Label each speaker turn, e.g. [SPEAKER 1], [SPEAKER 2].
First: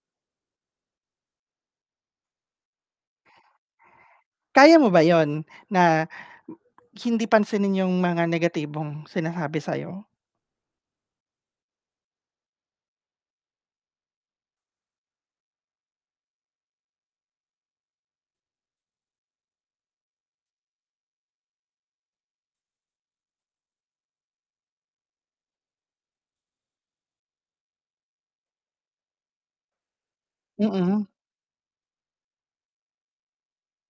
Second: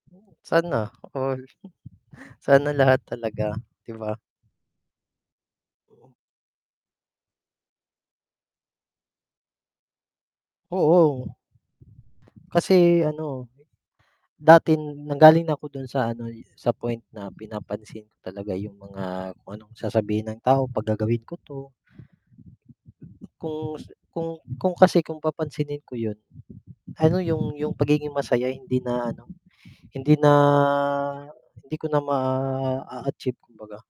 [SPEAKER 1] Oh. Sana all. Sana lahat talaga, 'di ba?
[SPEAKER 2] Kaya mo ba 'yon,
[SPEAKER 1] Oo.
[SPEAKER 2] na hindi pansinin 'yong mga negatibong sinasabi sa'yo?
[SPEAKER 1] Oo. Kasi ano, dati nanggaling na ako do'n sa ano, sa point na pinapansin ko talaga 'yong mga kung anong sasabihin ng tao 'pag gagawin ko 'to. Kung s kung kung kasi kung papansinin ko 'yon, ano 'yong 'yong pagiging masaya hindi na ano, hindi na
[SPEAKER 2] Mm.
[SPEAKER 1] hindi ko na maa-achieve kumbaga.